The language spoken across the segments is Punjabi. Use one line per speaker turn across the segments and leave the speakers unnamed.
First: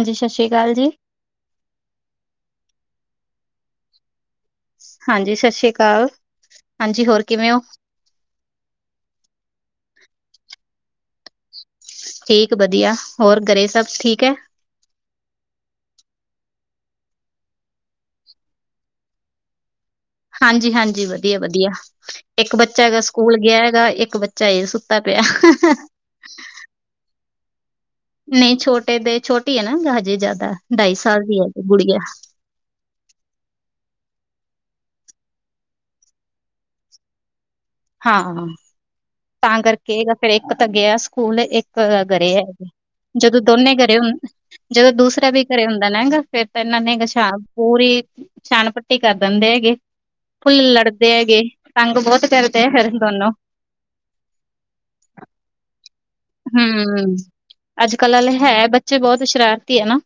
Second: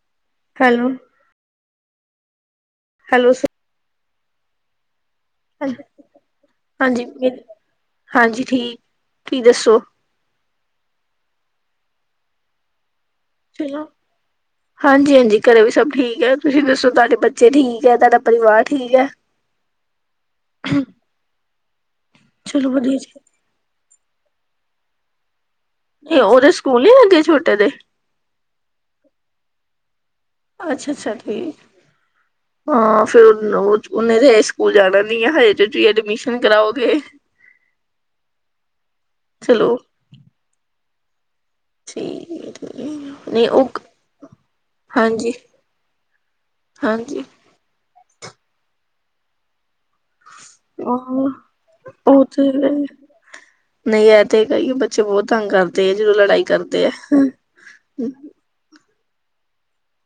ਹਾਂਜੀ, ਸਾਸ਼੍ਰੀ ਕਾਲ
ਹੈਲੋ,
ਜੀ।
ਹੈਲੋ ਸ
ਹਾਂਜੀ, ਸਾਸ਼ੀ ਕਾਲ ਹਾਂਜੀ ਹੋਰ ਕਿਵੇਂ ਓ?
ਹਾਂਜੀ, ਠੀਕ ਕੀ ਦੱਸੋ?
ਠੀਕ ਵਦੀਆ ਹੋਰ ਘਰੇ ਸਬ ਠੀਕ ਐ।
ਹਾਂਜੀ-ਹਾਂਜੀ, ਘਰੇ ਵੀ ਸਬ ਠੀਕ ਐ, ਤੁਸੀਂ ਦੱਸੋ ਤੁਆਡੇ ਬੱਚੇ ਠੀਕ ਐ, ਤੁਆਡਾ ਪਰਿਵਾਰ ਠੀਕ ਐ।
ਹਾਂਜੀ-ਹਾਂਜੀ, ਵਦੀਆ-ਵਦੀਆ, ਇੱਕ
ਚਲੋ
ਬੱਚਾ
ਵਧੀਆ
ਹੈਗਾ
ਜੀ,
ਸਕੂਲ ਗਿਆ ਹੈਗਾ ਇੱਕ ਬ ਚਾ ਈ ਸੁੱਤਾ ਪਿਆ।
ਕੀ ਓਦੇ ਸਕੂਲ ਨੀ ਲੱਗੇ ਛੋਟੇ ਦੇ।
ਨਈ ਛੋਟੇ ਦੇ ਛੋਟੀ ਐ ਨਾ ਹਜੇ ਜ਼ੈਦਾ
ਅੱਛਾ
ਢਾਈ
ਅੱਛਾ
ਸਾਲ ਦੀ ਐ ਤੇ
ਠੀਕ।
ਗੁੜੀਆ।
ਹਾਂ, ਫੇਰ ਉਨ ਓਂਜ ਓਨੇ ਤੇ ਹਜੇ ਸਕੂਲ ਜਾਣਾ ਨੀ ਆ ਹਜੇ ਚ ਤੁਸੀਂ ਐਡਮਿਸ਼ਨ ਕਰਾਓਗੇ।
ਹਾਂ, ਤਾਂ
ਚਲੋ
ਕਰਕੇ ਫਿਰ ਇੱਕ ਤਾਂ ਗਿਆ ਸਕੂਲ ਇੱਕ ਪਤਾ ਕਰਿਐ।
ਠੀਕ ਠੀਕ
ਜਦੋਂ
ਨਹੀਂ ਉਹ
ਦੋਨੇ ਘਰੇ ਹੁੰ ਜਦੋਂ ਦੂਸਰਾ
ਹਾਂਜੀ
ਵੀ ਘਰੇ ਹੁੰਦਾ ਨਾ ਹੈਂਗਾ ਫੇਰ ਤਾਂ ਇਨਾਂ ਨੇ
ਹਾਂਜੀ
ਗਸ਼ਾਬ ਪੂਰੀ ਛਾਨ ਪੱਟੀ ਕਰ ਦਿੰਦੇ ਹੈਗੇ ਫੁੱਲ ਲੜਦੇ
ਉਹ
ਹੈਗੇ ਤੰਗ
ਉਹ
ਬੌਤ
ਤੇ
ਕਰ ਫਿਰੋਨੂੰ
ਨਹੀਂ ਐ ਤੇ ਕਹੀਏ ਬੱਚੇ ਬਹੁਤ ਤੰਗ ਕਰਦੇ। ਤੇਜ ਲੜਾਈ ਕਰਦੇ ਆ।
ਹਮ ਅੱਜ ਕੱਲ ਵਾਲੇ ਹੈ ਬੱਚੇ ਬਹੁਤ ਸ਼ਰਾਰਤੀ ਹੈ ਨਾ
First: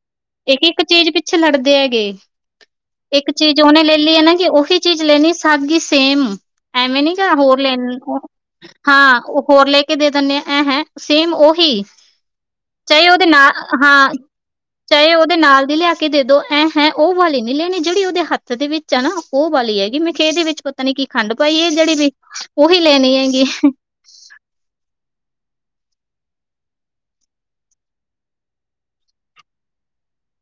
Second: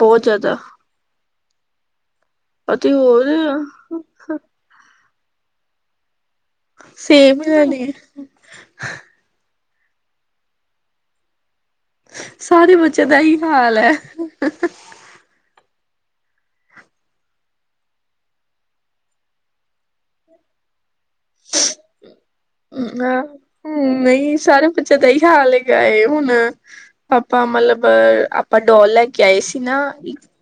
ਬਹੁਤ ਜ਼ਿਆਦਾ
ਇੱਕ ਇੱਕ ਚੀਜ਼ ਪਿੱਛੇ ਲੜਦੇ ਹੈਗੇ
ਅਤੇ ਹੋਰ
ਇੱਕ ਚੀਜ਼ ਉਹਨੇ ਲੈ ਲਈ ਹੈ ਨਾ ਕਿ ਉਹੀ ਚੀਜ਼ ਲੈਣੀ ਸਭ ਦੀ ਸੇਮ। ਐਵੇਂ ਨੀ ਕਰ
ਸੇਮ
ਹੋਰ
ਹੀ
ਲੈਣ
ਨੇ
ਹਾਂ ਉਹ ਹੋਰ ਲੈ ਕੇ ਦੇ ਦਿੰਦੇ ਆ। ਅਂ ਹੈਂ ਸੇਮ ਓਹੀ।
ਸਾਰੇ ਬੱਚੇ ਦਾ ਹੀ ਹਾਲ ਹੈ।
ਚਾਹੇ ਉਹਦੇ ਨਾਲ ਦੀ ਲਿਆ ਕੇ ਦੇ ਦੋ ਇਹਂ ਹੈਂ ਉਹ ਵਾਲੇ ਨੀ ਲੈਣੀ ਜਿਹੜੀ ਉਹਦੇ ਹੱਥ ਦੇ ਵਿੱਚ ਹੈ ਨਾ ਉਹ ਵਾਲੀ ਹੈਗੀ ਮੈਂ ਖੇ ਦੇ ਵਿੱਚ ਪਤਾ ਨੀ ਕੀ ਖੰਡ ਪਾਈ ਹੈ ਜਿਹੜੀ ਵੀ ਉਹੀ ਲੈਣੀ
ਹਮ
ਹੈਗੀ।
ਨਹੀਂ ਸਾਰੇ ਬੱਚਿਆਂ ਦਾ ਹੀ ਹਾਲ ਹੈਗਾ ਹੁਣ ਆਪਾਂ ਮਤਲਬ ਆਪਾਂ ਡੋਲ ਲੈ ਕੇ ਆਏ ਸੀ ਨਾ।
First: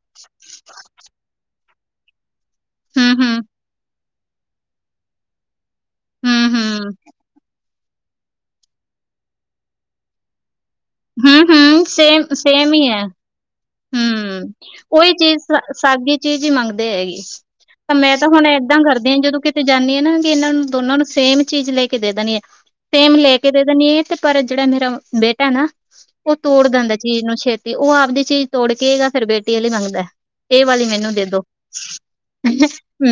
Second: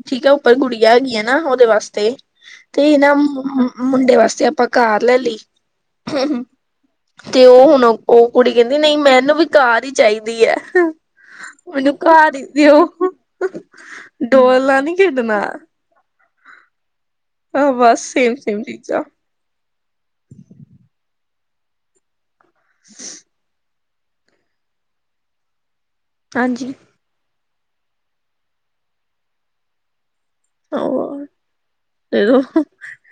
ਠੀਕ ਹੈ ਉੱਪਰ ਗੁੜੀਆਂ ਹੈਗੀਆਂ ਨਾ ਉਹਦੇ ਵਾਸਤੇ ਤੇ
ਹੂੰ
ਇਹਨਾਂ।
ਹੂੰ
ਮੁੰਡੇ ਵਾਸਤੇ ਆਪਾਂ ਕਾਰ ਲੈ ਲਈ।
ਹੂੰ
ਹਮ
ਹੂੰ
ਤੇ ਉਹ ਹੁਣ ਉਹ ਕੁੜੀ ਕਹਿੰਦੀ ਨਹੀਂ ਮੈਨੂੰ ਵੀ ਕਾਰ ਹੀ ਚਾਹੀਦੀ ਹੈ।
ਹੂੰ ਹੂੰ
ਮੈਨੂੰ
ਸੇਮ
ਘਰ ਹੀਦੀ
ਸੇਮ ਹੀ ਹੈ
ਉਹ
ਹੂੰ,
ਡੋਲ ਨੀ
ਉਹੀ
ਖੇਡਣਾ।
ਚੀਜ਼ ਸਾਗੀ ਚੀਜ਼ ਹੀ ਮੰਗਦੇ ਹੈਗੇਗੀ ਤਾਂ
ਬਸ
ਮੈਂ ਤਾਂ
ਸੇਮ
ਹੁਣ
ਸੇਮ
ਏਦਾਂ
ਚੀਜ਼ਾਂ
ਕਰਦੀ ਹਾਂ ਜਦੋਂ ਕਿਤੇ ਜਾਂਦੀ ਹ ਨਾ ਕਿ ਇਹਨਾਂ ਨੂੰ ਦੋਨਾਂ ਨੂੰ ਸੇਮ ਚੀਜ਼ ਲੈ ਕੇ ਦੇ ਦੇਣੀ ਹੈ ਸੇਮ ਲੈ ਕੇ ਕਿਤੇ ਦਾ ਨੀ ਤੇ ਪਰ ਜਿਹੜਾ ਮੇਰਾ ਬੇਟਾ ਨਾ ਉਹ ਤੋੜ
ਹਾਂਜੀ
ਦਿੰਦਾ। ਚੀਜ਼ ਨੂੰ ਛੇਤੀ ਉਹ ਆਪਦੀ ਚੀਜ਼ ਤੋੜ ਕੇਗਾ ਫਿਰ ਬੇਟੀ ਵਾਲ ਲਈ ਮੰਗਦਾ। ਇਹ ਵਾਲੀ ਮੈਨੂੰ ਦੇ
ਹੋਰ
ਦੋ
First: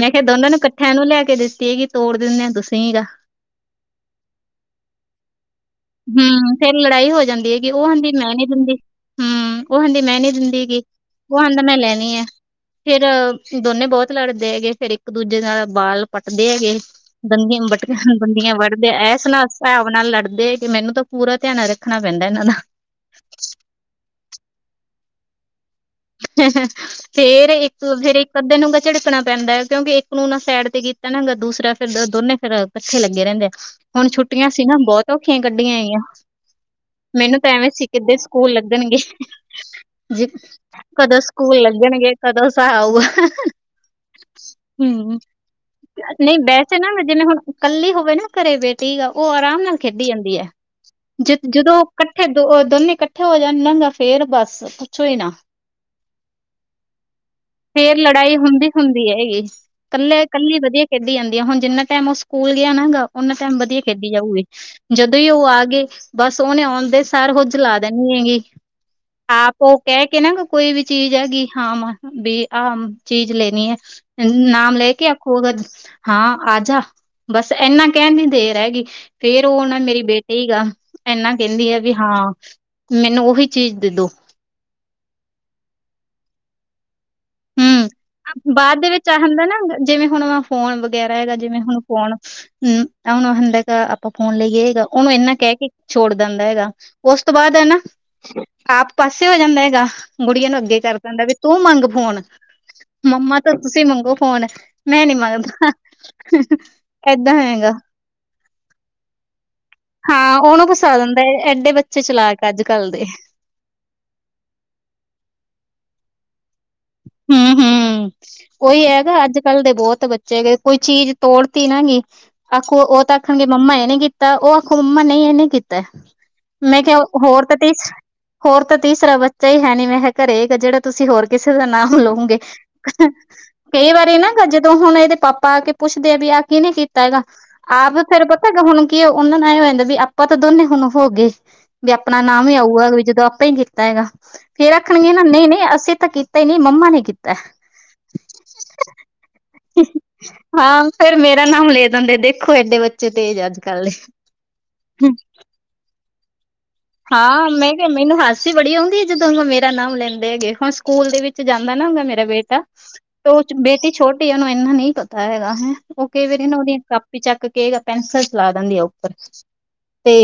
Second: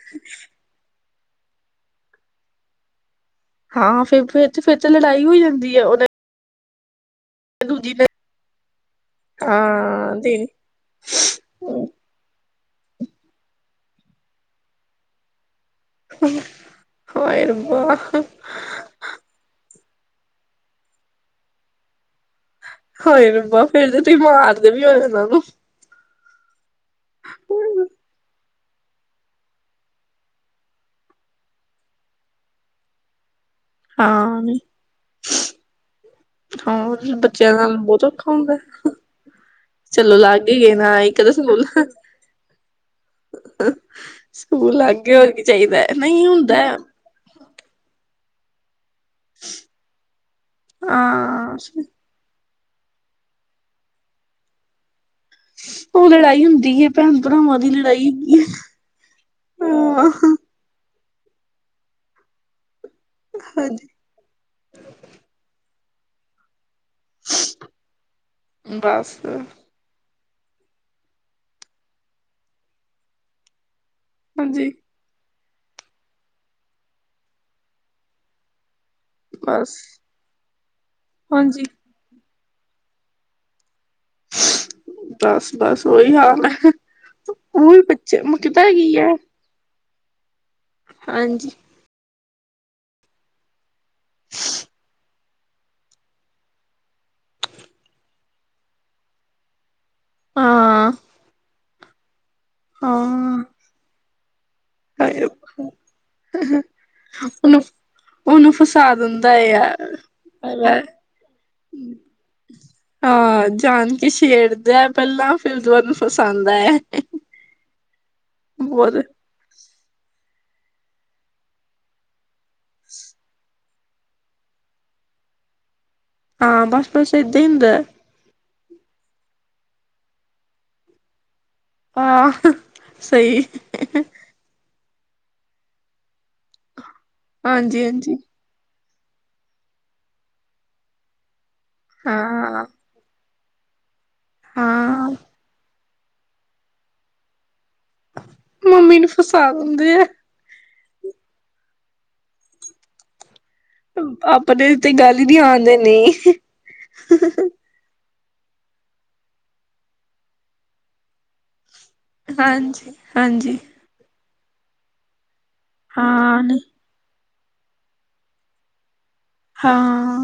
ਮੈਂ ਕਿਹਾ ਦੋਨਾਂ ਨੂੰ ਕੱ ਠਿਆਂ ਨੂੰ ਲੈ ਕੇ ਦਿੱਤੀ ਗੀ ਤੋੜ ਦਿੰਨ ਆ ਤੁਸੀਂ ਗਾ।
ਹਾਂ ਫਿਰ ਫ ਤੇ ਫੇਰ ਤੇ ਲੜਾਈ ਹੋ ਜਾਂਦੀ ਹੈ ਉਹਨਾਂ
ਹਮ ਫੇਰ ਲੜਾਈ ਹੋ ਜਾਂਦੀ ਹੈਗੀ ਉਹਹਿੰਦੀ ਮੈਂ ਨੀ ਦਿੰਦੀ ਹਮ ਉਹ ਹਿੰਦੀ
ਹਾਂ
ਮੈਂ ਨੀ
ਦੇ
ਦਿੰਦੀ ਹੈਗੀ। ਉਹ ਹੰਦਾ ਮੈਂ ਲੈਣੀ ਆ ਫੇਰ ਦੋਨੇ ਬਹੁਤ ਲੜਦੇ ਹੈਗੇ ਫੇਰ ਇੱਕ ਦੂਜੇ ਨਾਲ ਬਾਲ ਪੱਟਦੇ ਹੈਗੇ
ਹਾਏ
ਦੰਦੀ ਵਟ
ਰੱਬਾ
ਬੰਦੀਆਂ ਵੱਢਦੇ ਐ ਸੁਣਾ। ਭਾਵ ਨਾਲ ਲੜਦੇ ਕਿ ਮੈਨੂੰ ਤਾਂ ਪੂਰਾ ਧਿਆਨ ਰੱਖਣਾ ਪੈਂਦਾ ਇਹਨਾਂ ਦਾ
ਹੋਏ ਰਬਾ ਫੇਰ ਜ ਤੁਸੀਂ ਮਾਰਦੇ ਵੀ ਹੋਏ ਉਹਨਾਂ ਨੂੰ।
ਫੇਰ ਇੱਕ ਫੇਰ ਇੱਕ ਅੱਧੇ ਨੂੰ ਝਿੜਕਣਾ ਪੈਂਦਾ ਹੈ ਕਿਉਂਕਿ ਇੱਕ ਨੂੰ ਨਾ ਸੈਡ ਤੇ ਪਹਿਣਾਗਾ ਦੂਸਰਾ ਫਿਰ ਦੋਨੇ ਫੇਿਰ ਇਕੱਠੇ ਲੱਗੇ ਰਹਿੰਦੇ ਆ। ਹੁਣ
ਹਾਂ
ਛੁੱਟੀਆਂ
ਨਹੀਂ
ਸੀ ਨਾ ਬਹੁਤ ਔਖੀਆਂ ਕੱਢੀਆਂ ਆਈਆਂ।
ਹਾਂ
ਮੈਨੂੰ ਤਾਂ
ਬੱਚਿਆਂ
ਐਵੇਂ
ਨਾਲ
ਸੀ
ਬਹੁਤ
ਕਿੱਧੇ
ਔਖਾ
ਸਕੂਲ
ਹੁੰਦਾ
ਲੱਗਣਗੇ
ਚਲੋ
ਜ
ਲੱਗ ਹੀ ਗਏ ਨਾ
ਕਦੋਂ
ਇੱਕ ਤਾਂ
ਸਕੂਲ ਲੱਗਣਗੇ ਕਦੋਂ ਸਾ ਆਊਗਾ।
ਸਕੂਲ
ਹੂੰ।
ਅੱਗੇ ਹੋ ਕੇ ਚਾਹੀਦਾ ਨਹੀਂ ਹੁੰਦਾ।
ਵੈਸੇ ਨਾ ਜਿਵੇਂ ਹੁਣ ਕੱਲੀ ਹੋਵੇ ਨਾ ਘਰੇ ਬੇਟੀ ਗ ਉਹ ਆਰਾਮ ਨਾਲ ਖੇਡੀ ਜਾਂਦੀ ਹੈ ਜਿ
ਹਾਂ
ਜਦੋਂ ਇਕੱਠੇ ਦੋ ਦੋਨੇ ਇਕੱਠੇ ਹੋ ਜਾਣ ਲੰਘਗਾ ਫੇਰ ਬਸ ਪੁੱਛੋ ਹੀ ਨਾ
ਉਹ ਲੜਾਈ ਹੁੰਦੀ ਹੈ। ਭੈਣ ਭਰਾਵਾਂ ਦੀ
ਫੇਰ ਲੜਾਈ
ਹੈਗੀ
ਹੁੰਦੀ ਹੁੰਦੀ ਹੈਗੀ
ਹੈ ਹਾਂ
ਇਕੱਲੇ ਇਕੱਲੀ ਵਧੀਆ। ਖੇਡੀ ਜਾਂਦੀ ਹੈ ਹੁਣ ਜਿੰਨਾ ਟਾਈਮ ਉਹ ਸਕੂਲ ਗਿਆ ਨਾ ਗ ਉਹਨਾ ਟਾਈਮ ਵਧੀਆ
ਹਾਂਜੀ
ਖੇਡ ਜਾਵੇ ਜਦੋਂ ਹੀ ਉਹ ਆ ਗਏ ਬਸ ਉਹਹਨੇ ਆਉਂਦੇ। ਸਰ ਹ ਜਲਾ ਦਣੀ ਹੈਗੀ
ਬਸ
ਆਪ ਉਹ ਕਹਿ ਕੇ ਨਾ ਕੋਈ ਵੀ ਚੀਜ਼ ਹੈਗੀ ਹਾਂ ਵੀ ਆਹ ਚੀਜ਼ ਲੈਣੀ ਹੈ
ਹਾਂਜੀ
ਨਾਮ ਲੈ ਕੇ ਆਪ ਉਹ ਤਾਂ ਹਾਂ ਆ ਜਾ ਬਸ ਇਨਾ ਕਹਿਣ ਦੀ ਦੇ ਰਹਿਗੀਈ। ਫੇਰ ਉਹ
ਬਸ
ਨਾ ਮੇਰੀ ਬੇਟੇ ਗ ਇਨਾ
ਹਾਂਜੀ
ਕਹਿੰਦੀ ਆ ਵੀ ਹਾਂ। ਮੈਨੂੰ ਉਹੀ ਚੀਜ਼ ਦੇ ਦੋ।
ਬਸ ਬਸ ਉਓਹੀ ਹਾਲ ਹੈ।
ਹੂੰ।
ਬੱਚੇ ਕਿਤਾ
ਬਾਅਦ ਦੇ
ਕੀ
ਵਿੱਚ
ਹੈ।
ਆ ਹੁੰਦਾ ਨਾ ਜਿਵੇਂ ਹੁਣ ਫੋਨ ਵਗੈਰਾ ਹੈਗਾ
ਹਾਂਜੀ
ਜਿਵੇਂ ਹੁਣ ਫੋਨ ਹਮ ਹਣ ਹੁੰ [inaudible] ਆਪਾਂ ਫੋਨ ਲੈਗਿ ਆ ਸਿਗਾ ਔਹਨੂੰ ਇੰਨਾ ਕਹਿ ਕੇ ਛੋੜ ਦੇਂਦਾ ਹੈਗਾ, ਉਸ ਤੋਂ ਬਾਅਦ ਹਨਾ। ਆਪ ਪਾਸੇ ਹੋ ਜਾਂਦਾ ਹੈਗਾ। ਗੁੜੀਆਂ ਨੂੰ ਅੱਗੇ
ਹਾਂ
ਕਰ ਦਿੰਦਾ ਵੀ ਤੂੰ ਮੰਗ ਫੋਨ ਮੰਮਾ
ਹਾਂ
ਤਾਂ ਤੁਸੀਂ ਮੰਗੋ ਫੋਨ। ਮੈਂ ਨੀ
ਉਹਨੂੰ
ਮੰਗਦਾ [inaudible] ਏਦਾਂ ਨੀ ਹੈਗਾ।
ਔਨੂੰ ਫਸਾ ਦਿੰਦਾ ਹੈ ਆ।
ਹਾਂ ਉਹਨੂੰ ਫਸਾ ਦਿੰਦਾ। ਐਡੇ ਬੱਚੇ ਚਲਾਕ ਅੱਜ ਕੱਲ ਦੇ।
ਹਾਂ ਜਾਂਨ ਕਿ ਛੇੜਦੇ ਪਹਿਲਾਂ ਫਿਰ ਦਆੂੰ ਨੂੰ ਫਸਾਉਂਦਾ ਹੈ।
ਹਮ -ਹਮ, ਕੋਈ
ਬਹੁਤ
ਹੈਗਾ ਅੱਜ ਕੱਲ੍ਹ ਦੇ ਬਹੁਤ ਬ ੱਚੇ ਕੋਈ ਚੀਜ਼ ਤੋੜਤੀ ਨਾ ਗ ਆਖੋ ਉਹ ਤਾਂ ਆਖਣਗੇ ਮੰਮਾ ਇਹਨੇ ਕਿ ਤਾਂ ਔਹ ਹਕੁਮ ਨੇ ਔਨੇ ਕੀਤਾ,
ਹਾਂ
ਮੈਂ
ਬਸ
ਕਿਹਾ
ਬਸ ਏਦਾਂ
ਹੋਰ
ਹੀ
ਤਾਂ
ਹੁੰਦਾ
ਤਿਸ ਹੋਰ ਤਾਂ ਤੀਸਰਾ ਬੱਚਾ ਹੀ ਹੈ ਨੀ ਮੈਂ ਕਿਹਾ ਘਰੇ ਜਿਹੜਾ ਤੁਸੀਂ ਹੋਰ ਕਿਸੇ ਦਾ।
ਹਾਂ
ਲਊਗੇ ਕ ਅੰ
ਸਹੀ
ਕ ਈ ਵਾਰੀ ਨਾ ਤਾ ਜਦੋਂ ਹੁਣ ਇਹਦੇ ਪਾਪਾ ਆ ਕੇ ਪੁੱਛਦੇ ਆ ਵੀ ਆਹ ਕਿਹਨੇ ਕੀਤਾ ਹੈਗਾ।
ਹਾਂਜੀ
ਆਪ
ਹਾਂਜੀ
ਫਿਰ ਤਾ ਪਤਾ ਹੁਣ ਕਿ ਹੈ। ਔਹਨੂ ਨਾ ਏਹ ਰਹਿਦਾਂ ਸੀ ਕੀ, ਤਾਂ ਦੋਨੇ ਹੁਣ ਹੋ ਗਏ ਵੀ ਆਪਣਾ ਨਾਮ ਹੀ
ਹਾਂ
ਆਊਗਾ ਵੀ ਜਦੋਂ ਕੀਤਾ ਹੈਗਾ ਫੇਰ
ਹਾਂ
ਆਖਣਗੇ ਨਾ ਨਹੀਂ ਨਹੀਂ ਅਸੀਂ ਤਾਂ ਕੀਤਾ ਹੀ ਨਹੀਂ ਮੰਮਾ ਨੇ ਕੀਤਾ ਹੈ।
ਮੰਮੀ ਨੂੰ ਫਸਾ ਦਿੰਦੇ ਹੈ।
ਹਾਂ ਫੇਰ ਮੇਰਾ ਨਾਮ ਲੈ ਦਿੰਦੇ ਦੇਖੋ ਏਡੇ ਬੱਚੇ ਤੇਜ ਅੱਜ ਕੱਲ ਦੇ, ਹਮ।
ਵੀ ਆਉਂਦੇ ਨੇ।
ਹਾਂ ਮੈਂ ਕਿਹਾ ਮੈਨੂੰ ਹੱਸ ਚ ਵੜੀ ਆ ਹੋਂਦਿ ਆ ਜਿਦੋਂ ਮੇਰਾ ਨਾਮ ਲੈਂਦੇ ਹੈਗੇ ਹੁਣ ਸਕੂਲ ਦੇ ਵਿੱਚ ਜਾਂਦਾ ਨਾ ਮੇਰਾ ਡਾ ਬੇਟਾ
ਹਾਂਜੀ
ਤੇ ਔਹ
ਹਾਂਜੀ
ਬੇਟੀ ਛੋਟੀ, ਏ ਔਹਨੂੰ ਇੰਨਾ ਨਹੀਂ ਪਤਾ ਹੈਗਾ ਹੈ ਔਹ ਕਈ
ਹਾਂ
ਵਾਰੀ ਨਾ ਔਹਦੀਆਂ ਕਾਪੀਆਂ ਚੱਕ ਕੇ ਪੈਨਸਿਲ ਚਲਾ ਦੇਨਦੀ ਆ ਉਪਰ।
ਹਾਂ।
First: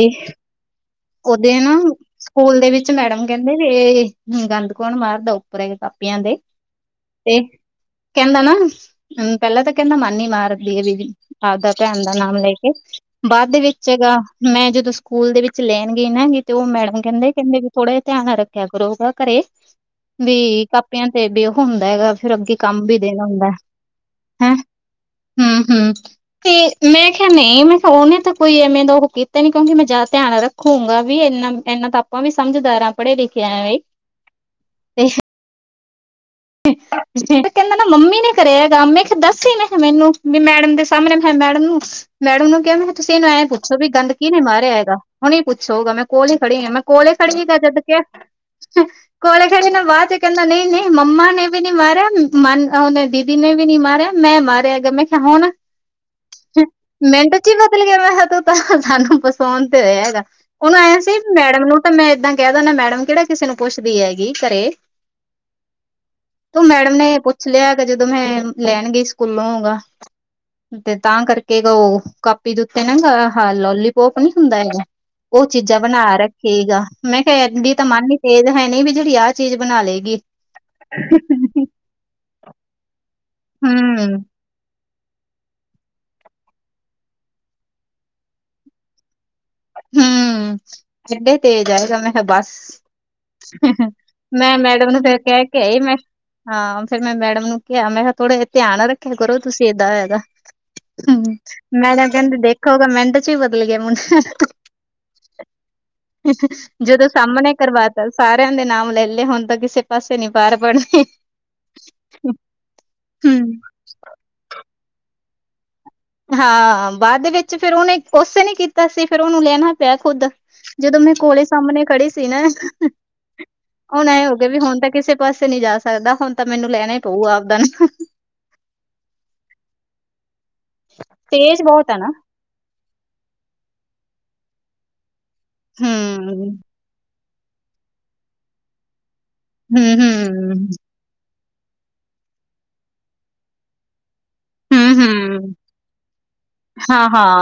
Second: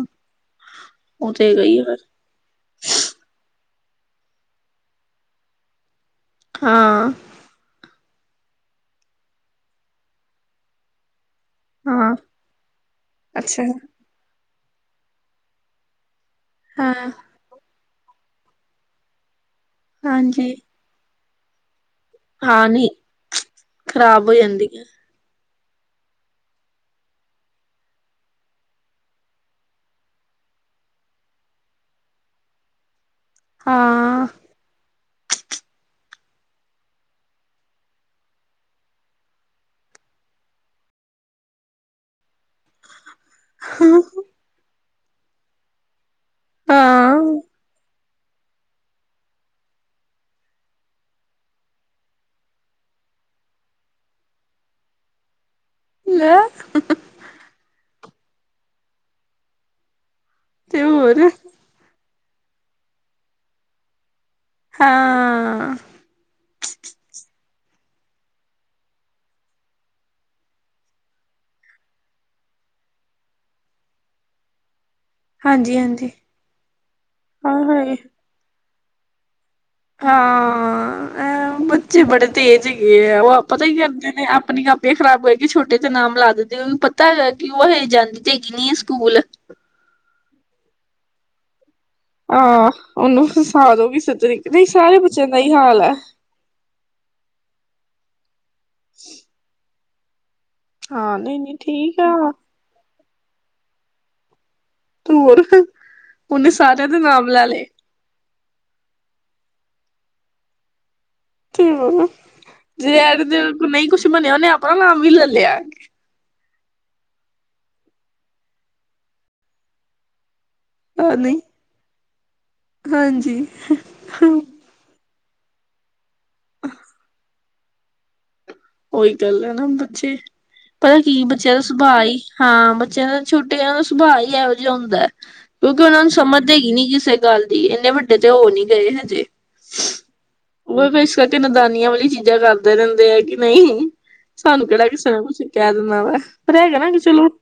ਉਹ ਤੇ
ਔਹਦੇ ਨਾ
ਗਈ ਆ ਫਿਰ
ਸਕੂਲ ਦੇ ਵਿੱਚ ਮੈਡਮ ਕਹਿੰਦੇ ਵੀ ਗੰਦ ਕੌਣ ਮਾਰਦਾ ਉੱਪਰ ਕਾਪੀਆਂ ਦੇ
ਹਾਂ।
ਤੇ ਕਹਿੰਦਾ ਨਾ ਪਹਿਲਾਂ ਤਾਂ ਕਹਿੰਦਾ ਮਨ ਹੀ ਮਾਰਦੀ ਹੈ ਦੀਦੀ। ਆਪਦਾ ਭੈਣ ਦਾ
ਹਾਂ
ਨਾਮ ਲੈ ਕੇ, ਬਾਅਦ ਦੇ
ਅੱਛਾ
ਵਿੱਚ ਕਹੇਗਾ, ਮੈਂ ਜਦੋਂ ਸਕੂਲ ਦੇ ਵਿੱਚ ਲੈਣ ਤੇ ਨਾ, ਨੀ ਤੇ ਔਹ
ਹਾਂ
ਮੈਡਮ ਕਹਿੰਦੇ, ਕਿ ਨਾ ਥੋੜਾ ਜ ਧਿਆਨ ਰੱਖਿਆ ਕਰੋ ਗਾ ਘਰੇ
ਹਾਂਜੀ
ਵੀ ਕਾ ਪ ਪਿਆਂ ਤੇ ਬਹ ਹੁੰਦਾ ਹੈਗਾ ਫਿਰ ਅੱਗੇ
ਹਾਂ
ਕੰਮ
ਨਹੀਂ
ਵੀ ਦੇਣਾ ਹੁੰਦਾ
ਖ਼ਰਾਬ ਹੋ
ਹੈਂ।
ਜਾਂਦੀ ਹੈ।
ਹਮ -ਹਮ। ਤੇ ਮੈਂ ਕਿਹਾ ਨਹੀਂ, ਮੈਂ ਕਿਹਾ ਉਹਨੇ ਤਾਂ ਕੋਈ, ਐਵੇਂ ਦਾ ਉਹ ਕੀਤਾ ਈਨੀ ਕਮ ਕਿਉਂਕਿ ਮੈਂ ਜ਼ਿਆਦਾ ਧਿਆਨ ਰੱਖ ਖੂੰਗਾ ਵੀ ਇਨਾ ਇਨਾ ਤਾਂ ਆਪਾਂ ਵੀ ਸਮਝਦਾਰ ਆਾਂ ਪੜ੍ਹੇ ਲਿਖੇ ਵੀ
ਹਾਂ
ਠੀ [inaudible] ਕਹਿੰਦਾ ਨਾ ਮੰਮੀ ਨੇ ਕਰਿਆ ਹੈਗਾ, ਮ ਮੈਂ ਦੱਸ ਹੀ ਮੈਨੂੰ ਵੀ ਮੈਡਮ ਦੇ ਸਾਹਮਣੇ ਮੈਂ ਕਿਹਾ ਮੈਡਮ ਨੂੰ ਮੈਡਮ ਨੂੰ ਕਿਹਾ ਮੈਂ ਕੀ ਤੁਸੀਂ ਇਹਨੂੰ ਐਂ ਪੁੱਛੋ ਵੀ ਗਂਦ। ਕੀਨੇ ਮਾਰਿਆ ਹੈਗਾ, ਹੁਣੇ ਪੁੱਛੋ ਮੈਂ ਕੋਲ ਹੀ ਖੜੀਆ ਮੈਂ ਕੋਲ ਹੀ
ਹਾਂ
ਖੜੀ ਜਦ ਕਿਹਾ ਕੋਲੇ ਖੜ੍ਹੇ ਨਾਲ ਬਾਅਦ ਚ ਕਹਿੰਦਾ ਨਹੀਂ ਨਹੀਂ ਮੰਮਾ ਕਿਸੇ ਨੇ ਵੀ ਨਹੀਂ ਮਾਰਿਆ ਮਨ ਉਹਨੇ ਦੀਦੀ ਨੇ ਵੀ ਨੀ ਮਾਰਿਆ ਮੈਂ ਮਾਰਿਆ ਹੈਗਾ ਹੁਣ।
ਲੈ
ਮਿੰਟ ਚ ਹੀ ਬਦਲ ਗਿਆ। ਮੈਂ ਕਿਹਾ ਤੂੰ ਤਾਂ ਸਾਨੂੰ ਫਸਾਉਣ ਤ ਆਇਆ ਹੈਗਾ। ਔਹਨੂੰ
ਤੇ
ਐ ਸੀ
ਹੋਰ
ਮੈਡਮ ਨੂੰ ਤਾਂ ਮੈਂ ਇਦਾਂ ਕਹਿ ਦਿੰਦਾ ਮੈਡਮ ਕਿਹੜਾ ਕਿਸੇ ਨੂੰ ਪੁੱਛਦੀ ਹੈਗੀ ਘਰੇ
ਹਾਂ ਆ ਆ
ਤੇ ਔਹ ਮੈਡਮ ਨੇ ਪੁੱਛ ਲਿਆ ਜਦੋਂ ਮੈਂ ਲੈਣ ਗਈ ਸਕੂਲੋਂ ਹੈ ਗਾ। ਤੇ ਤਾਂ ਕਰਕੇ ਔਹ, ਕਾਪੀ ਦੇ ਉੱਤੇ ਸਾਰਾ ਲੋਲੀਪੋਪ ਨੀ ਹੁੰਦਾ ਹੈਗਾ ਉਹ
ਹਾਂਜੀ
ਚੀਜ਼ਾਂ ਬਣਾ
ਹਾਂਜੀ
ਰੱਖੇਗਾ। ਮੈਂ ਕਿਹਾ
ਹਾਂ
ਐਦਾ ਤਾਂ
ਹਾਏ
ਮਨ ਤੇਜ ਹੈ ਨੀ। ਚੀਜ਼ ਬਣਾ ਲੇਗੀ।
ਹਾਂ
[inaudible]
ਬੱਚੇ ਬੜੇ ਤੇਜ਼ ਹੈਗੇ ਆ ਔ ਪਤਾ ਕੀ ਕਰਦੇ
ਹੂੰ
ਨੇ ਆਪਣੀ ਆਪੇ ਖ਼ਰਾਬ ਕਰੇਗੀ, ਛੋਟੇ ਤੇ ਨਾਮ ਲਾ ਦਿੰਦੇ ਔਨੂ ਪਤਾ ਹੈਗਾ ਕਿ ਔ ਹਲੇ ਜਾਂਦੀ ਤੇ ਹੈਗੀ ਨੀ ਸਕੂਲ।
ਹੂੰ, ਕਿੱਡੇ ਤੇਜ਼ ਐ ਦੋਨੇ। ਬਸ
ਹਾਂ ਉਹਨੂੰ ਫਸਾ ਦੋ ਕਿਸੇ
ਮੈਂ
ਤਰੀਕੇ ਨਹੀਂ
ਮੈਡਮ
ਸਾਰੇ
ਨੂੰ ਫਿਰ
ਬੱਚਿਆਂ ਦਾ
ਕਹਿ
ਹੀ
ਕੇ ਆਈ,
ਹਾਲ ਹੈ
ਮੈਂ ਹਾਂ, ਫੇਰ ਮੈਂ ਮੈਡਮ ਨੂੰ ਕਿਹਾ ਮੈਂ ਕਿਹਾ ਥੋੜੇ ਧਿਆਨ ਰੱਖਿਆ ਕਰੋ, ਤੁਸੀਂ ਏਦਾਂ ਦਾ ਹੈਗਾ।
ਹਾਂ
ਹੂੰ,
ਨਹੀਂ ਨਹੀਂ ਠੀਕ
ਮੈਡਮ
ਆ
ਕਹਿੰਦੀ ਦੇਖੋ ਮਿੰਟ ਚ ਹੀ ਬਦਲ ਗਿਆ ਮੁੰਡਾ।
ਤੇ ਹੋਰ ਉਹਨੇ ਸਾਰਿਆਂ ਦੇ
ਜਦੋਂ
ਨਾਮ ਲੈ
ਸਾਮਣੇ
ਲਏ
ਕਰਵਾ ਸਾਰਿਆਂ ਦੇ ਨਾਮ ਲੈ ਲਏ, ਹੁਣ ਤਾਂ ਕਿਸੇ ਪਾਸੇ ਨੀ ਪੈਰ ਵਰਨੇ।
ਠੀਕ ਹੂੰ ਜੇ ਏਟ ਦੀ ਐਂਡ ਨਹੀਂ ਕੁਛ ਬਣਿਆ, ਉਹਨੇ ਆਪਣਾ ਨਾਮ ਵੀ ਲੈ ਲਿਆ।
ਹਾਂ ਬਾਅਦ ਵਿੱਚ ਫੇਰ ਉਹਨੇ ਕੁਛ ਨਹੀਂ ਕੀਤਾ ਸੀ, ਫੇਰ ਉਹਨੂੰ ਲੈਣਾ ਪਿਆ ਖੁਦ। ਜਦੋਂ ਮੈਂ
ਆ ਨਹੀਂ
ਕੋਲੇ ਸਾਹਮਣੇ ਖੜੀ ਸੀ ਨਾ
ਹਾਂਜੀ।
ਹੁਣ ਐਂ ਹੋ ਗਿਆ ਵੀ ਹੁਣ ਤਾਂ ਕਿਸੇ ਪਾਸੇ ਨੀ ਜਾ ਸਕਦਾ, ਹੁਣ ਤਾਂ ਮੈਨੂੰ ਲੈਣਾ ਪਊਗਾ ਆਪਦਾ ਨਾਂ।
ਉਹੀ ਗੱਲ ਹੈ ਨਾ ਬੱਚੇ, ਪਤਾ ਕੀ ਬੱਚਿਆਂ ਦਾ
ਤੇਜ਼ ਬਹੁਤ ਆ
ਸੁਭਾਅ
ਨਾ
ਈ ਹਾਂ ਬੱਚਿਆਂ ਦਾ ਛੋਟੇ ਦਾ ਸੁਭਾਅ ਹੀ ਇਹੋ ਜਿਹਾ ਹੁੰਦਾ, ਕਿਉਂਕਿ
ਹੂੰ
ਉਹਨਾਂ ਨੂੰ ਸਮਝਦੇ ਹੀ ਨੀ ਕਿਸੇ ਗੱਲ ਦੀ ਇੰਨੇ ਵੱਡੇ ਤੇ ਹੋ ਨੀ ਗਏ ਹਜੇ।
ਹੂੰ-ਹੂੰ,
ਇਸ ਕਰਕੇ ਨਦਾਨੀਆਂ ਵਾਲੀ ਚੀਜ਼ਾਂ ਕਰਦੇ ਰਹਿੰਦੇ ਆ, ਕਿ ਨਹੀਂ ਸਾਨੂੰ ਕਿਹੜਾ
ਹੂੰ
ਕਿਸੇ ਨੇ ਕੁਛ
ਹੂੰ
ਕਹਿ ਦੇਣਾ ਵਾ, ਪਰ ਹੈਗਾ ਨਾ
ਹਾਂ
ਚਲੋ
ਹਾਂ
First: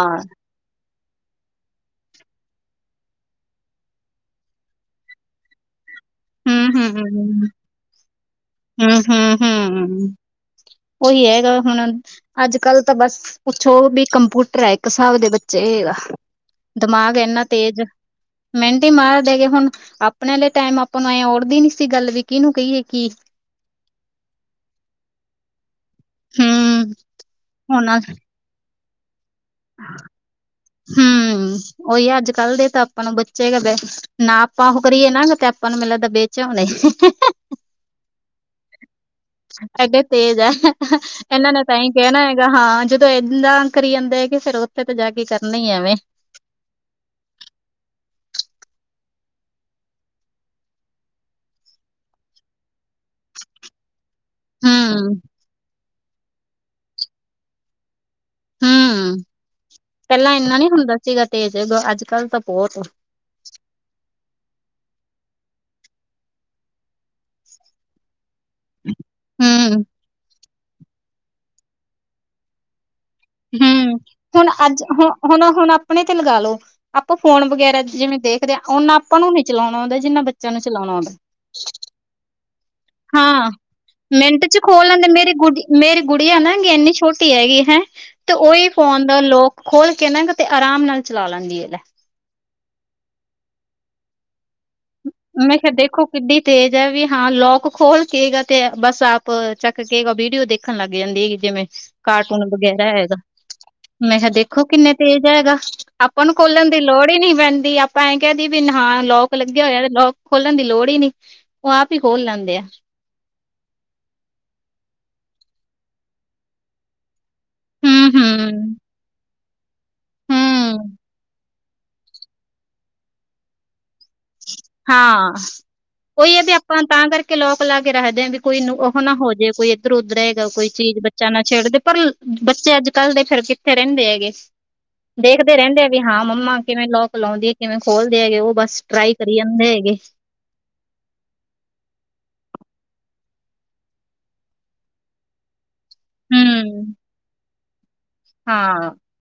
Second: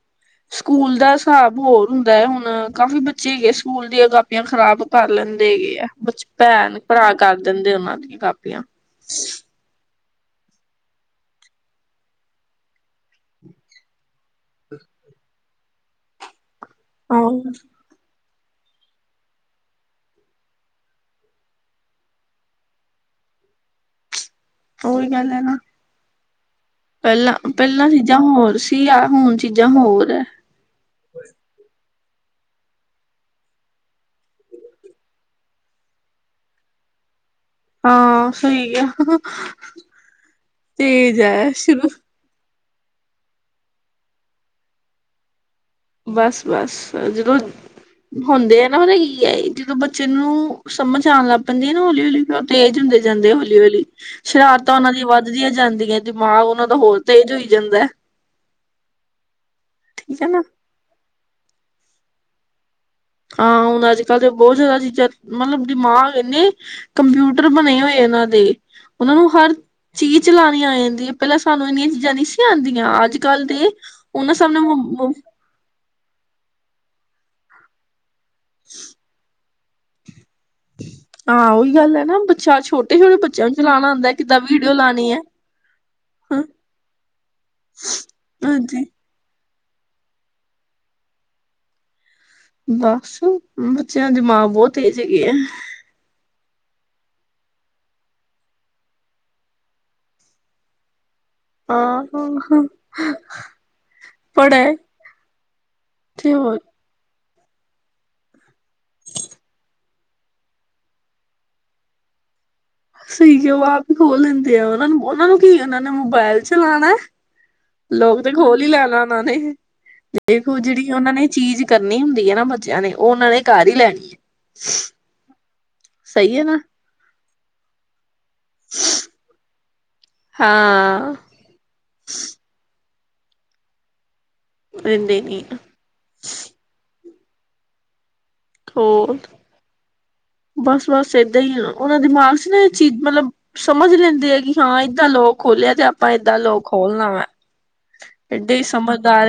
ਸਕੂਲ ਦਾ ਹਿਸਾਬ ਹੋਰ ਹੁੰਦਾ ਐ, ਹੁਣ ਕਾਫੀ ਬੱਚੇ ਹੈਗੇ ਸਕੂਲ ਦੀਆਂ ਕਾਪੀਆਂ ਖ਼ਰਾਬ ਕਰ ਲੈਂਦੇ ਹੈਗੇ ਆ, ਕੁਛ
ਹੂੰ
ਭੈਣ-ਭਰਾ ਕਰ
ਹੂੰ
ਦਿੰਦੇ ਉਹਨਾਂ ਦੀਆਂ ਕਾਪੀਆਂ।
ਹੂੰ-ਹੂੰ-ਹੂੰ, ਉਹੀ ਹੈਗਾ ਹੁਣ ਅੱਜ-ਕੱਲ ਤਾਂ ਬਸ ਪੁੱਛੋ ਵੀ ਕੰਪਿਊਟਰ ਐ, ਇੱਕ ਹਿਸਾਬ ਦੇ ਬੱਚੇ ਹੈਗਾ। ਦਿਮਾਗ ਇੰਨਾ
ਆਹ
ਤੇਜ਼, ਮਿੰਟ ਹੀ ਮਾਰਦੇ ਗੇ ਹੁਣ, ਆਪਣੇੇ ਆਲੇ ਟੈਮ ਆਪਾਂ ਨੂੰ ਐਂ ਓੜਦੀ ਨੀ ਸੀ ਗੱਲ ਵੀ, ਕਿਹਨੂੰ ਕਹੀਏ ਕੀ
ਓਹੀ ਗੱਲ ਐ ਨਾ।
ਹੂੰ
ਪਹਿਲਾਂ-ਪਹਿਲਾਂ
ਹੁਣ
ਚੀਜ਼ਾਂ ਹੋਰ ਸੀ, ਆ ਹੁਣ ਚੀਜ਼ਾਂ ਹੋਰ ਹੈ
ਹੂੰ, ਉਹੀ ਅੱਜ-ਕੱਲ ਦੇ ਤਾਂ ਆਪਾਂ ਨੂੰ ਬੱਚੇ ਗ ਬ ਨਾ ਆਪਾਂ ਉਹ ਕਰੀਏ ਨਾ, ਤੇ ਆਪਾਂ ਨੂੰ ਮਲੇ ਕਿਤੇ ਵੇਚ ਆਉਂਦੇ।
ਹਾਂ ਸਹੀ ਆ
ਐਡੇ ਤੇਜ ਐ,
ਤੇਜ ਹੈ
ਇਹਨਾਂ ਨੇ ਤਾਂਹੀ
ਸ਼ੁਰੂ
ਕਹਿਣਾ ਹੈਗਾ ਹਾਂ, ਜਦੋਂ ਏਦਾਂ ਕਰੀ ਜਾਂਦਾ ਹੈਗੇ, ਫਿਰ ਉੱਥੇ ਤਾਂ ਜਾ ਕੇ ਕਰਨਾ ਹੀ ਐਵੇਂ।
ਬਸ-ਬਸ ਜਦੋਂ ਹੁੰਦੇ ਆ, ਈ ਆਈ ਜਦੋਂ ਬੱਚੇ ਨੂੰ ਸਮਝ ਆਣ ਲੱਗ ਪੈਂਦੀ ਐ ਨਾ, ਹੌਲੀ-ਹੌਲੀ ਤੇਜ਼ ਹੁੰਦੇ ਜਾਂਦੇ ਹੌਲੀ-ਹੌਲੀ, ਸ਼ਰਾਰਤਾਂ ਉਹਨਾਂ ਦੀਆਂ ਵੱਧਦੀਆਂ ਜਾਂਦੀਆਂ, ਦਿਮਾਗ ਉਹਨਾਂ ਦਾ ਹੋਰ ਤੇਜ਼ ਹੋਈ ਜਾਂਦਾ।
ਹੂੰ-ਹੂੰ
ਠੀਕ ਹੈ
ਪਹਿਲਾਂ
ਨਾ
ਏਨਾ ਨੀ ਹੁੰਦਾ ਸੀਗਾ ਤੇਜ, ਅੱਜ-ਕੱਲ ਤਾਂ ਬਹੁਤ
ਹਾਂ ਹੁਣ ਅੱਜ-ਕੱਲ੍ਹ ਤਾਂ ਬਹੁਤ ਜ਼ਿਆਦਾ ਚੀਜ਼ਾਂ, ਮਤਲਬ ਦਿਮਾਗ ਏਨੇ ਕੰਪਿਊਟਰ ਬਣੇ ਹੋਏ ਇਹਨਾਂ ਦੇ। ਉਹਨਾਂ ਨੂੰ ਹਰ
ਹੂੰ
ਚੀਜ਼ ਚਲਾਣੀ ਆ ਜਾਂਦੀ ਐ, ਪਹਿਲਾਂ ਸਾਨੂੰ ਇੰਨੀਆਂ ਚੀਜ਼ਾਂ ਨਹੀਂ ਸੀ ਆਂਦੀਆਂ, ਅੱਜ ਕੱਲ੍ਹ ਦੇ
ਹੂੰ,
ਉਹਨਾਂ
ਹੁਣ ਅੱਜ
ਸਾਹਮਣੇ
ਹੁਣ-ਹੁਣ-ਹੁਣ ਆਪਣੇ ਤੇ ਲਗਾ ਲੋ, ਆਪਾਂ ਫੋਨ ਵਗੈਰਾ ਜਿਵੇਂ ਦੇਖਦੇ ਆਂ, ਓਨਾ ਆਪਾਂ ਨੂੰ ਨੀ ਚਲਾਉਣਾ ਔਂਦਾ, ਜਿੰਨਾ ਬੱ ਬੱਚਿਆਂ ਨੂੰ ਚਲਾਉਣਾ ਆਉਂਦਾ,
ਹਾਂ ਉਹੀ ਗੱਲ ਹੈ ਨਾ ਬੱਚਾ ਛੋਟੇ ਛੋਟੇ ਬੱਚਿਆਂ
ਹਾਂ
ਨੂੰ ਚਲਾਉਣਾ ਆਉਂਦਾ ਕਿੱਦਾਂ
ਮਿੰਟ ਚ
ਵੀਡੀਓ
ਖੋਲ ਲੈਂਦੇ
ਲਾਉਣੀ ਹੈ
ਮੇਰੀ ਗੁਡੀ ਮੇਰੀ ਗੁੜੀਆਂ ਐ
ਹਾਂ
ਨਾ ਐਨੀ ਛੋਟੀ ਹੈਗੀ ਹੈਂ ਉਹੀ
ਹਾਂਜੀ
ਫੋਨ ਦਾ ਲੋਕ ਖੋਲ ਕੇ ਨਾ, ਤੇ ਆਰਾਮ ਨਾਲ ਚਲਾ ਲੈਂਦੀ ਐ ਲੈ।
ਬਸ ਬੱਚਿਆਂ ਦਿਮਾਗ ਬਹੁਤ ਤੇਜ਼ ਹੈਗੇ ਆ
ਮੈਂ ਫੇਰ ਦੇਖੋ ਕਿੱਡੀ ਤੇਜ਼ ਐ ਵੀ ਹਾਂ ਲੌਕ ਖੋਲ ਕੇ ਗਾ, ਤੇ ਬਸ ਆਪ ਚੱਕ ਕੇਗਾ ਵੀਡੀਓ ਦੇਖਣ ਲੱਗ ਜਾਂਦੀ ਹੈਗੀ। ਜਿਵੇਂ
ਹਾਂ
ਕਾਰਟੂਨ
ਹਾਂ
ਵਗੈਰਾ ਹੈਗਾ। ਮੈਂ ਕਿਹਾ
ਪੜ੍ਹਾ
ਦੇਖੋ
ਹੈ
ਕਿੰਨੇ ਤੇਜ਼ ਹੈਗਾ, ਆਪਾਂ
ਤੇ
ਨੂੰ
ਹੋਰ
ਖੋਲਣ ਦੀ ਲੋੜ ਹੀ ਨਈ ਪੈਂਦੀ, ਆਪਾਂ ਐਂ ਕਹਿ ਦੇਈਏ ਵੀ ਨ ਹਾਂ ਲੌਕ ਲੱਗਿਆ ਹੋਇਆ। ਲੋਕ ਖੋਲਣ ਦੀ ਲੋੜ ਈ ਨੀ, ਉਹ ਆਪ ਹੀ ਖੋਲ ਲੈਂਦੇ ਆ।
ਸਹੀ ਕਿਹਾ ਉਹ ਆਪ ਹੀ ਖੋਲ ਲੈਂਦੇ ਆ, ਉਹਨਾਂ ਨੂੰ-ਉਹਨਾਂ ਨੂੰ ਕੀ ਉਹਨਾਂ ਨੇ ਮੋਬਾਇਲ ਚਲਾਣਾ।
ਹੂੰ
ਲੋਕ ਤੇ
ਹੂੰ
ਖੋਲ ਹੀ ਲੈ ਲ ਉਹਨਾਂ ਨੇ ਦੇਖੋ ਜਿਹੜੀ
ਹੂੰ
ਉਹਨਾਂ ਨੇ ਚੀਜ਼ ਕਰਨੀ ਹੁੰਦੀ ਹੈ ਨਾ ਬੱਚਿਆਂ ਨੇ ਉਹ ਉਹਨਾਂ ਨੇ ਕਾਰ ਹੀ ਲੈਣੀ ਹੈ।
ਹਾਂ ਉਹੀ
ਸਹੀ
ਹੈ ਵੀ
ਨਾ
ਆਪਾਂ ਤਾਂ ਕਰਕੇ ਲੋਕ ਲਾ ਕੇ ਰੱਖਦੇ ਹਾਂ ਵੀ ਕੋਈ ਉਹ ਨਾ ਹੋ ਜਾੇ ਕੋਈ ਇੱਧਰ ਉਧਰ ਹੈਗਾ ਕੋਈ ਚੀਜ਼
ਹਾਂ
ਬੱਚਾ ਨਾ ਛੇਡਦੇ। ਪਰ ਬੱਚੇ ਅੱਜ ਕੱਲ੍ਹ ਦੇ ਫਿਰ ਕਿੱਥੇ ਰਹਿੰਦੇ ਹੈਗੇ
ਰਹਿੰਦੇ ਨੀ
ਦੇਖਦੇ ਰਹਿੰਦੇ। ਵੀ ਹਾਂ ਮੰਮਾ ਕਿਵੇਂ ਲੋਕ ਲਉਦੀ ਹੈ ਕਿਵੇਂ ਖੋਲਦੇ ਹੈਗੇ ਉਹ। ਬਸ ਟਰਾਈ
ਹੋਰ
ਕਰੀ ਜਾਂਦੇ ਹੈਗੇ
ਬਸ ਬਸ ਏਦਾਂ ਹੀ ਉਹ ਦਾ ਦਿਮਾਗ ਚ ਨਾ ਇਹ ਚੀਜ਼ ਮਤਲਬ। ਸਮਝ ਲੈਂਦੇ ਆ ਕਿ ਹਾਂ ਏਦਾਂ ਲੋਕ ਖੋਲਿਆ ਤੇ ਆਪਾਂ ਏਦਾਂ ਲੋਕ
ਹੂੰ
ਖੋਲਣਾ ਵਾ ਇਡ ਹੀ
ਹਾਂ
ਸਮਝਦਾਰ।